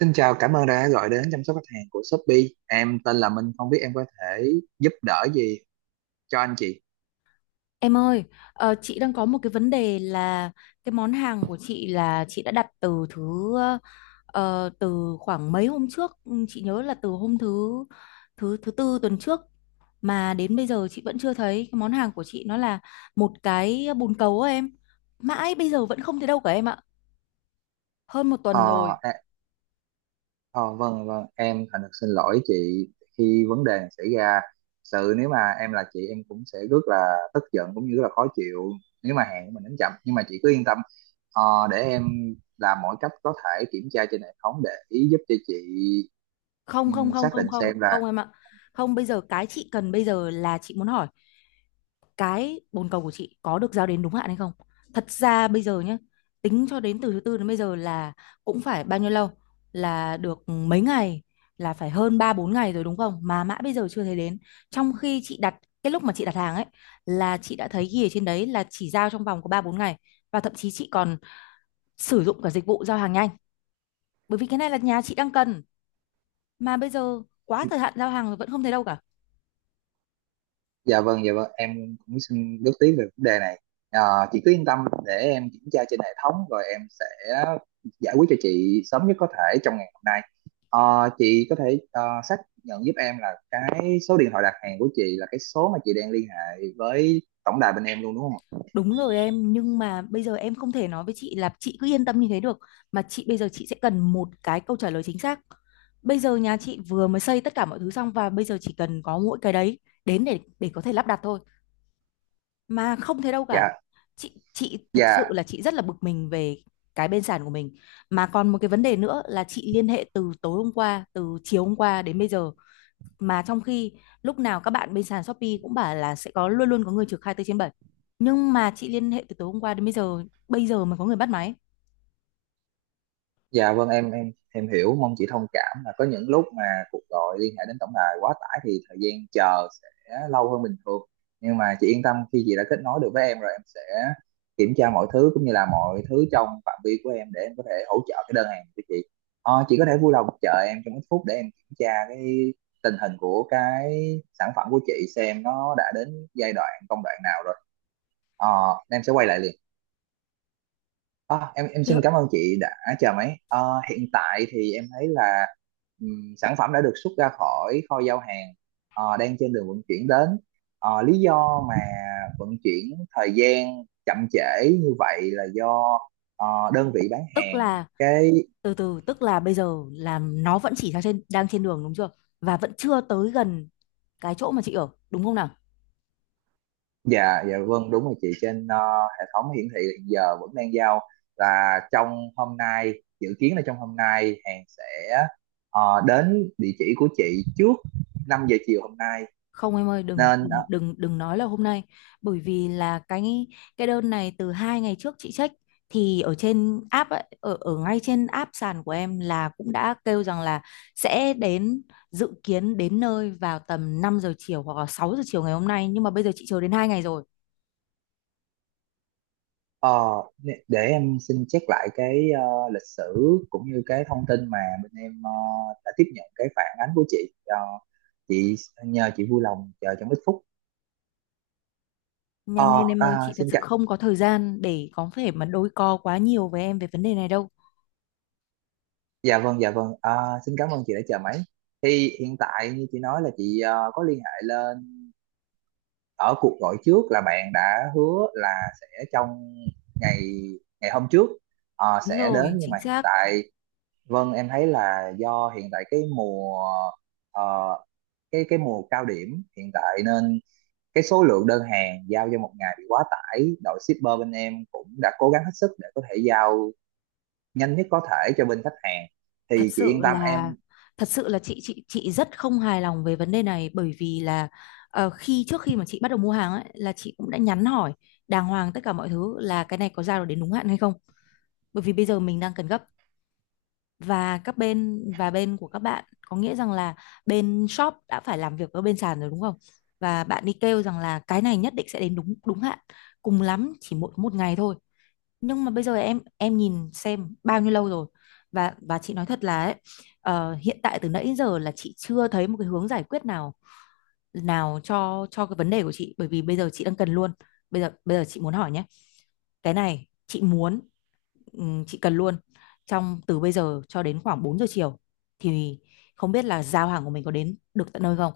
Xin chào, cảm ơn đã gọi đến chăm sóc khách hàng của Shopee. Em tên là Minh, không biết em có thể giúp đỡ gì cho anh chị. Em ơi, chị đang có một cái vấn đề là cái món hàng của chị là chị đã đặt từ thứ, từ khoảng mấy hôm trước, chị nhớ là từ hôm thứ thứ thứ tư tuần trước, mà đến bây giờ chị vẫn chưa thấy cái món hàng của chị, nó là một cái bồn cầu á em. Mãi bây giờ vẫn không thấy đâu cả em ạ. Hơn một Ờ, tuần rồi. à, ờ, vâng, vâng, em thành thật xin lỗi chị khi vấn đề này xảy ra. Nếu mà em là chị em cũng sẽ rất là tức giận cũng như rất là khó chịu nếu mà hàng của mình đến chậm. Nhưng mà chị cứ yên tâm, ờ, để em làm mọi cách có thể kiểm tra trên hệ thống để giúp cho chị Không không không xác không định không, xem không là. em ạ. Không, bây giờ cái chị cần bây giờ là chị muốn hỏi cái bồn cầu của chị có được giao đến đúng hạn hay không. Thật ra bây giờ nhé, tính cho đến từ thứ tư đến bây giờ là cũng phải bao nhiêu lâu, là được mấy ngày, là phải hơn 3 4 ngày rồi đúng không, mà mãi bây giờ chưa thấy đến. Trong khi chị đặt, cái lúc mà chị đặt hàng ấy, là chị đã thấy ghi ở trên đấy là chỉ giao trong vòng có 3 4 ngày, và thậm chí chị còn sử dụng cả dịch vụ giao hàng nhanh, bởi vì cái này là nhà chị đang cần, mà bây giờ quá thời hạn giao hàng rồi vẫn không thấy đâu cả. Dạ vâng, dạ vâng, em cũng xin góp tí về vấn đề này. Ờ, chị cứ yên tâm để em kiểm tra trên hệ thống rồi em sẽ giải quyết cho chị sớm nhất có thể trong ngày hôm nay. Chị có thể xác nhận giúp em là cái số điện thoại đặt hàng của chị là cái số mà chị đang liên hệ với tổng đài bên em luôn đúng không ạ? Đúng rồi em, nhưng mà bây giờ em không thể nói với chị là chị cứ yên tâm như thế được, mà chị bây giờ chị sẽ cần một cái câu trả lời chính xác. Bây giờ nhà chị vừa mới xây tất cả mọi thứ xong và bây giờ chỉ cần có mỗi cái đấy đến để có thể lắp đặt thôi, mà không thế đâu cả. Dạ, Chị thật sự dạ. là chị rất là bực mình về cái bên sàn của mình. Mà còn một cái vấn đề nữa là chị liên hệ từ tối hôm qua, từ chiều hôm qua đến bây giờ, mà trong khi lúc nào các bạn bên sàn Shopee cũng bảo là sẽ có, luôn luôn có người trực 24/7, nhưng mà chị liên hệ từ tối hôm qua đến bây giờ, bây giờ mới có người bắt máy. Dạ vâng, em hiểu, mong chị thông cảm là có những lúc mà cuộc gọi liên hệ đến tổng đài quá tải thì thời gian chờ sẽ lâu hơn bình thường, nhưng mà chị yên tâm khi chị đã kết nối được với em rồi em sẽ kiểm tra mọi thứ cũng như là mọi thứ trong phạm vi của em để em có thể hỗ trợ cái đơn hàng của chị. Chị có thể vui lòng chờ em trong ít phút để em kiểm tra cái tình hình của cái sản phẩm của chị xem nó đã đến giai đoạn công đoạn nào rồi. ờ, em sẽ quay lại liền. Em xin Đ- cảm ơn chị đã chờ máy. Ờ, Hiện tại thì em thấy là sản phẩm đã được xuất ra khỏi kho giao hàng, đang trên đường vận chuyển đến. Lý do mà vận chuyển thời gian chậm trễ như vậy là do đơn vị bán Tức hàng là cái. từ từ tức là bây giờ là nó vẫn chỉ đang trên đường đúng chưa, và vẫn chưa tới gần cái chỗ mà chị ở đúng không nào. Dạ, dạ, vâng, đúng rồi chị, trên hệ thống hiển thị hiện giờ vẫn đang giao là trong hôm nay, dự kiến là trong hôm nay hàng sẽ đến địa chỉ của chị trước 5 giờ chiều hôm nay, Không em ơi, đừng nên đừng đừng đừng nói là hôm nay, bởi vì là cái đơn này từ 2 ngày trước chị check thì ở trên app ấy, ở ở ngay trên app sàn của em là cũng đã kêu rằng là sẽ đến, dự kiến đến nơi vào tầm 5 giờ chiều hoặc là 6 giờ chiều ngày hôm nay, nhưng mà bây giờ chị chờ đến 2 ngày rồi. ờ, để em xin check lại cái lịch sử cũng như cái thông tin mà bên em đã tiếp nhận cái phản ánh của chị. Ờ, chị, nhờ chị vui lòng chờ trong ít phút. Nhanh lên Ờ, em ơi, à, chị thật xin sự cảm không có thời gian để có thể mà đôi co quá nhiều với em về vấn đề này đâu. Dạ vâng, dạ vâng. Ờ, Xin cảm ơn chị đã chờ máy, thì hiện tại như chị nói là chị có liên hệ lên ở cuộc gọi trước là bạn đã hứa là sẽ trong ngày, hôm trước Đúng sẽ đến, rồi, nhưng chính mà hiện xác. tại. Vâng, em thấy là do hiện tại cái mùa ờ, cái mùa cao điểm hiện tại nên cái số lượng đơn hàng giao cho một ngày bị quá tải. Đội shipper bên em cũng đã cố gắng hết sức để có thể giao nhanh nhất có thể cho bên khách hàng. thật Thì chị yên sự tâm là em. thật sự là chị rất không hài lòng về vấn đề này, bởi vì là, khi trước khi mà chị bắt đầu mua hàng ấy, là chị cũng đã nhắn hỏi đàng hoàng tất cả mọi thứ là cái này có giao được đến đúng hạn hay không, bởi vì bây giờ mình đang cần gấp, và các bên, và bên của các bạn có nghĩa rằng là bên shop đã phải làm việc với bên sàn rồi đúng không, và bạn đi kêu rằng là cái này nhất định sẽ đến đúng đúng hạn, cùng lắm chỉ một một ngày thôi, nhưng mà bây giờ em nhìn xem bao nhiêu lâu rồi. Và chị nói thật là ấy, hiện tại từ nãy đến giờ là chị chưa thấy một cái hướng giải quyết nào nào cho cái vấn đề của chị, bởi vì bây giờ chị đang cần luôn. Bây giờ chị muốn hỏi nhé, cái này chị muốn, chị cần luôn trong từ bây giờ cho đến khoảng 4 giờ chiều, thì không biết là giao hàng của mình có đến được tận nơi không.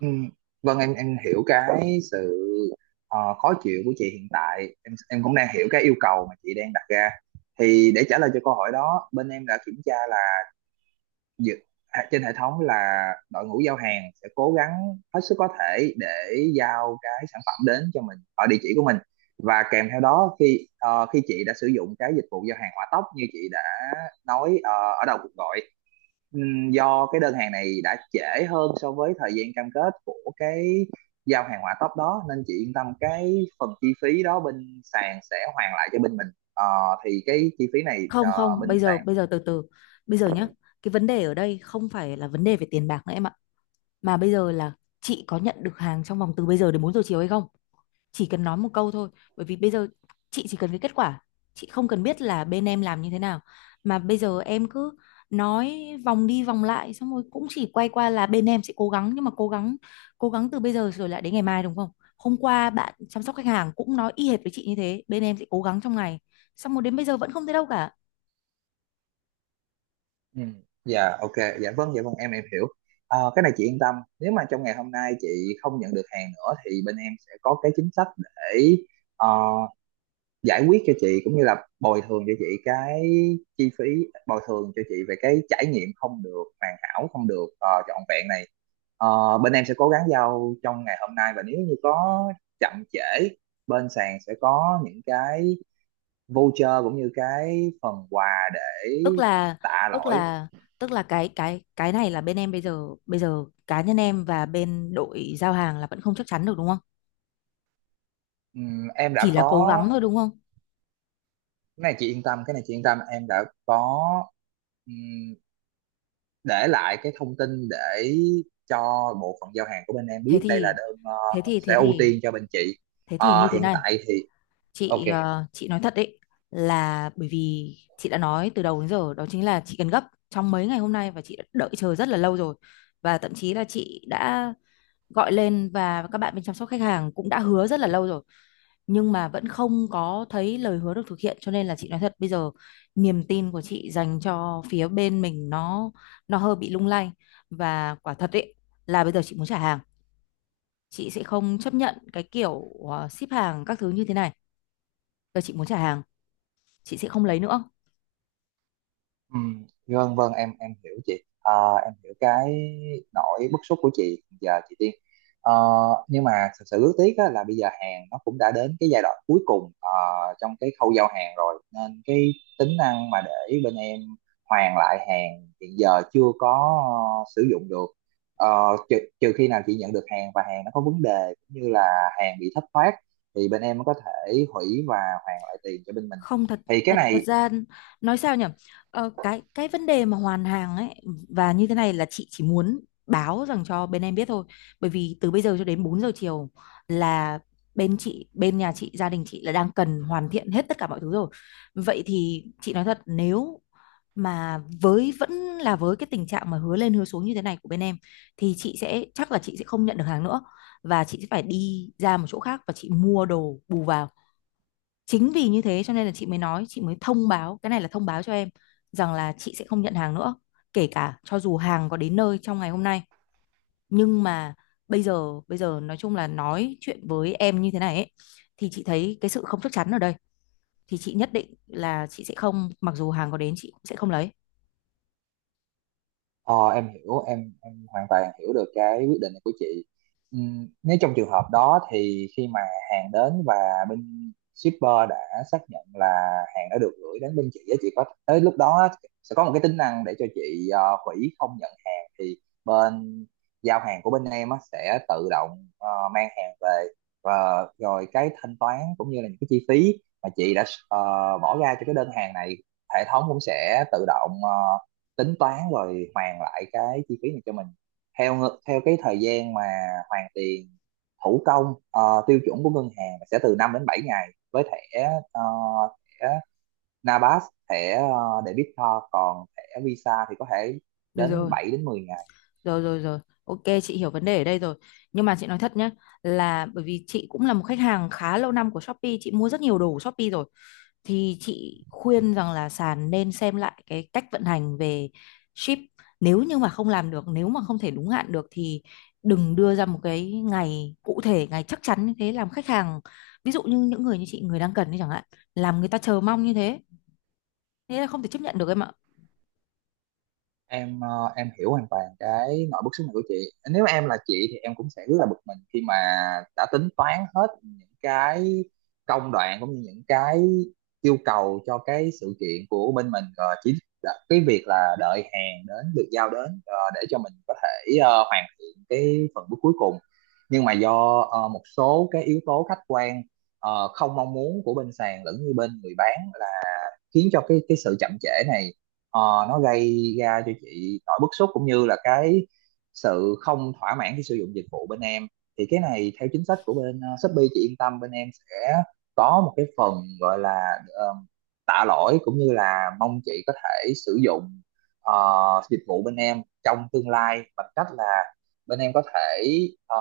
ừm, vâng, em hiểu cái sự khó chịu của chị hiện tại. Em cũng đang hiểu cái yêu cầu mà chị đang đặt ra. Thì để trả lời cho câu hỏi đó, bên em đã kiểm tra là dự, trên hệ thống là đội ngũ giao hàng sẽ cố gắng hết sức có thể để giao cái sản phẩm đến cho mình ở địa chỉ của mình, và kèm theo đó khi chị đã sử dụng cái dịch vụ giao hàng hỏa tốc như chị đã nói ở đầu cuộc gọi. Do cái đơn hàng này đã trễ hơn so với thời gian cam kết của cái giao hàng hỏa tốc đó nên chị yên tâm cái phần chi phí đó bên sàn sẽ hoàn lại cho bên mình. Ờ, thì cái chi phí này Không không, bên bây sàn. giờ từ từ bây giờ nhá, cái vấn đề ở đây không phải là vấn đề về tiền bạc nữa em ạ, mà bây giờ là chị có nhận được hàng trong vòng từ bây giờ đến 4 giờ chiều hay không, chỉ cần nói một câu thôi. Bởi vì bây giờ chị chỉ cần cái kết quả, chị không cần biết là bên em làm như thế nào, mà bây giờ em cứ nói vòng đi vòng lại, xong rồi cũng chỉ quay qua là bên em sẽ cố gắng, nhưng mà cố gắng, từ bây giờ rồi lại đến ngày mai đúng không. Hôm qua bạn chăm sóc khách hàng cũng nói y hệt với chị như thế, bên em sẽ cố gắng trong ngày, xong rồi đến bây giờ vẫn không thấy đâu cả. Ừ. Dạ ok, dạ vâng, dạ vâng, em hiểu. Cái này chị yên tâm, nếu mà trong ngày hôm nay chị không nhận được hàng nữa thì bên em sẽ có cái chính sách để ờ, giải quyết cho chị cũng như là bồi thường cho chị cái chi phí, bồi thường cho chị về cái trải nghiệm không được hoàn hảo, không được trọn vẹn này. Bên em sẽ cố gắng giao trong ngày hôm nay và nếu như có chậm trễ bên sàn sẽ có những cái voucher cũng như cái phần quà để tức là tạ tức lỗi. là tức là cái này là bên em bây giờ, cá nhân em và bên đội giao hàng là vẫn không chắc chắn được đúng không, Em đã chỉ là có, cố gắng thôi đúng không. cái này chị yên tâm, em đã có ừm, để lại cái thông tin để cho bộ phận giao hàng của bên em thế biết đây là thì đơn thế thì sẽ thế ưu thì tiên cho bên chị. thế thì như thế Hiện này, tại thì ok. chị, chị nói thật đấy, là bởi vì chị đã nói từ đầu đến giờ đó chính là chị cần gấp trong mấy ngày hôm nay, và chị đã đợi chờ rất là lâu rồi, và thậm chí là chị đã gọi lên và các bạn bên chăm sóc khách hàng cũng đã hứa rất là lâu rồi, nhưng mà vẫn không có thấy lời hứa được thực hiện, cho nên là chị nói thật bây giờ niềm tin của chị dành cho phía bên mình nó hơi bị lung lay, và quả thật ấy là bây giờ chị muốn trả hàng. Chị sẽ không chấp nhận cái kiểu ship hàng các thứ như thế này. Bây giờ chị muốn trả hàng, chị sẽ không lấy nữa. Ừ, vâng, vâng, em hiểu chị à, em hiểu cái nỗi bức xúc của chị giờ chị Tiên. Ờ, nhưng mà thật sự rất tiếc á, là bây giờ hàng nó cũng đã đến cái giai đoạn cuối cùng trong cái khâu giao hàng rồi nên cái tính năng mà để bên em hoàn lại hàng hiện giờ chưa có sử dụng được. Trừ khi nào chị nhận được hàng và hàng nó có vấn đề cũng như là hàng bị thất thoát thì bên em mới có thể hủy và hoàn lại tiền cho bên mình, Không, thật thì cái thật thật này. ra nói sao nhỉ, cái vấn đề mà hoàn hàng ấy, và như thế này là chị chỉ muốn báo rằng cho bên em biết thôi, bởi vì từ bây giờ cho đến 4 giờ chiều là bên chị, bên nhà chị, gia đình chị là đang cần hoàn thiện hết tất cả mọi thứ rồi. Vậy thì chị nói thật, nếu mà với vẫn là với cái tình trạng mà hứa lên hứa xuống như thế này của bên em, thì chị sẽ, chắc là chị sẽ không nhận được hàng nữa, và chị sẽ phải đi ra một chỗ khác và chị mua đồ bù vào. Chính vì như thế cho nên là chị mới nói, chị mới thông báo, cái này là thông báo cho em rằng là chị sẽ không nhận hàng nữa, kể cả cho dù hàng có đến nơi trong ngày hôm nay. Nhưng mà bây giờ, nói chung là nói chuyện với em như thế này ấy, thì chị thấy cái sự không chắc chắn ở đây, thì chị nhất định là chị sẽ không, mặc dù hàng có đến chị cũng sẽ không lấy. Ờ, em hiểu, em hoàn toàn hiểu được cái quyết định này của chị. Nếu trong trường hợp đó thì khi mà hàng đến và bên shipper đã xác nhận là hàng đã được gửi đến bên chị á, chị có tới lúc đó á, sẽ có một cái tính năng để cho chị hủy không nhận hàng thì bên giao hàng của bên em á, sẽ tự động mang hàng về, và rồi cái thanh toán cũng như là những cái chi phí mà chị đã ờ, bỏ ra cho cái đơn hàng này, hệ thống cũng sẽ tự động tính toán rồi hoàn lại cái chi phí này cho mình theo theo cái thời gian mà hoàn tiền thủ công, tiêu chuẩn của ngân hàng sẽ từ 5 đến 7 ngày với ờ, thẻ NABAS, thẻ debit card, còn thẻ Visa thì có thể Được đến rồi, 7 đến 10 ngày. rồi rồi rồi. Ok, chị hiểu vấn đề ở đây rồi. Nhưng mà chị nói thật nhé, là bởi vì chị cũng là một khách hàng khá lâu năm của Shopee, chị mua rất nhiều đồ của Shopee rồi, thì chị khuyên rằng là sàn nên xem lại cái cách vận hành về ship. Nếu như mà không làm được, nếu mà không thể đúng hạn được thì đừng đưa ra một cái ngày cụ thể, ngày chắc chắn như thế làm khách hàng, ví dụ như những người như chị, người đang cần đi chẳng hạn, làm người ta chờ mong như thế, thế là không thể chấp nhận được em ạ. Em hiểu hoàn toàn cái nỗi bức xúc này của chị, nếu em là chị thì em cũng sẽ rất là bực mình khi mà đã tính toán hết những cái công đoạn cũng như những cái yêu cầu cho cái sự kiện của bên mình, rồi chỉ là cái việc là đợi hàng đến được giao đến để cho mình có thể hoàn thiện cái phần bước cuối cùng, nhưng mà do một số cái yếu tố khách quan không mong muốn của bên sàn lẫn như bên người bán khiến cho cái sự chậm trễ này ờ, nó gây ra cho chị nỗi bức xúc cũng như là cái sự không thỏa mãn khi sử dụng dịch vụ bên em. Thì cái này theo chính sách của bên Shopee, chị yên tâm bên em sẽ có một cái phần gọi là tạ lỗi cũng như là mong chị có thể sử dụng ờ, dịch vụ bên em trong tương lai, bằng cách là bên em có thể ờ,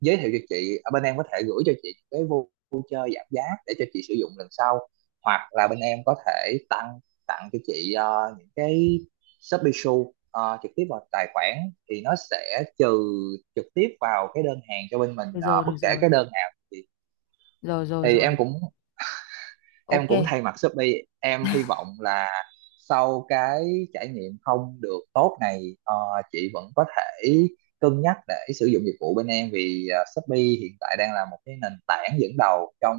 giới thiệu cho chị, ở bên em có thể gửi cho chị cái voucher giảm giá để cho chị sử dụng lần sau, hoặc là bên em có thể tăng tặng cho chị những cái Shopee Shop trực tiếp vào tài khoản thì nó sẽ trừ trực tiếp vào cái đơn hàng cho bên mình Được rồi, bất được kể rồi, cái đơn nào rồi rồi thì rồi em cũng em ok. cũng thay mặt Shopee em hy vọng là sau cái trải nghiệm không được tốt này chị vẫn có thể cân nhắc để sử dụng dịch vụ bên em vì Shopee hiện tại đang là một cái nền tảng dẫn đầu trong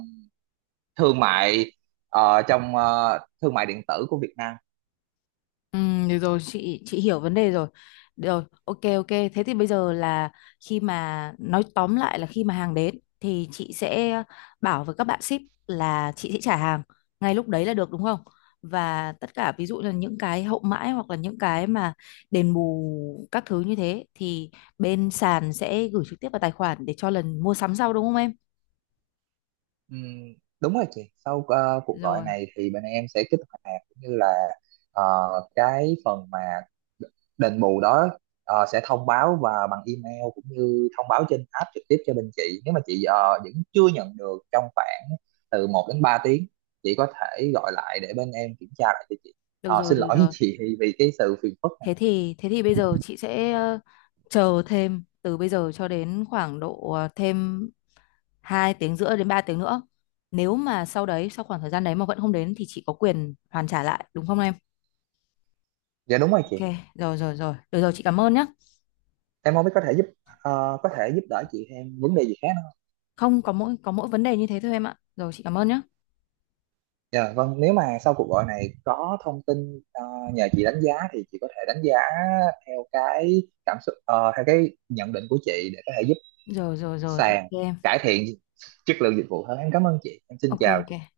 thương mại ờ, trong ờ, thương mại điện tử của Việt Nam. Ừ, được rồi, chị hiểu vấn đề rồi. Được rồi, ok ok, thế thì bây giờ là khi mà nói tóm lại là khi mà hàng đến thì chị sẽ bảo với các bạn ship là chị sẽ trả hàng ngay lúc đấy là được đúng không, và tất cả ví dụ là những cái hậu mãi hoặc là những cái mà đền bù các thứ như thế thì bên sàn sẽ gửi trực tiếp vào tài khoản để cho lần mua sắm sau đúng không em. Ừm, Đúng rồi chị, sau cuộc gọi Rồi, này thì bên em sẽ kích hoạt cũng như là ờ, cái phần mà đền bù đó sẽ thông báo và bằng email cũng như thông báo trên app trực tiếp cho bên chị, nếu mà chị vẫn chưa nhận được trong khoảng từ 1 đến 3 tiếng chị có thể gọi lại để bên em kiểm tra lại cho chị. được rồi, Xin được lỗi với rồi. chị vì cái sự phiền phức này. Thế thì bây giờ chị sẽ, chờ thêm từ bây giờ cho đến khoảng độ, thêm 2 tiếng rưỡi đến 3 tiếng nữa. Nếu mà sau đấy, sau khoảng thời gian đấy mà vẫn không đến thì chị có quyền hoàn trả lại đúng không em? Dạ đúng rồi Ok, chị. rồi rồi rồi. Được rồi, chị cảm ơn nhé. Em không biết có thể giúp có thể giúp đỡ chị em vấn đề gì khác không. Không, có mỗi vấn đề như thế thôi em ạ. Rồi chị cảm ơn nhé. Dạ vâng, nếu mà sau cuộc gọi này có thông tin nhờ chị đánh giá thì chị có thể đánh giá theo cái cảm xúc, theo cái nhận định của chị để có thể giúp Rồi rồi rồi ok sàn em. cải thiện chất lượng dịch vụ hơn. Em cảm ơn chị, em xin Ok chào ok. chị.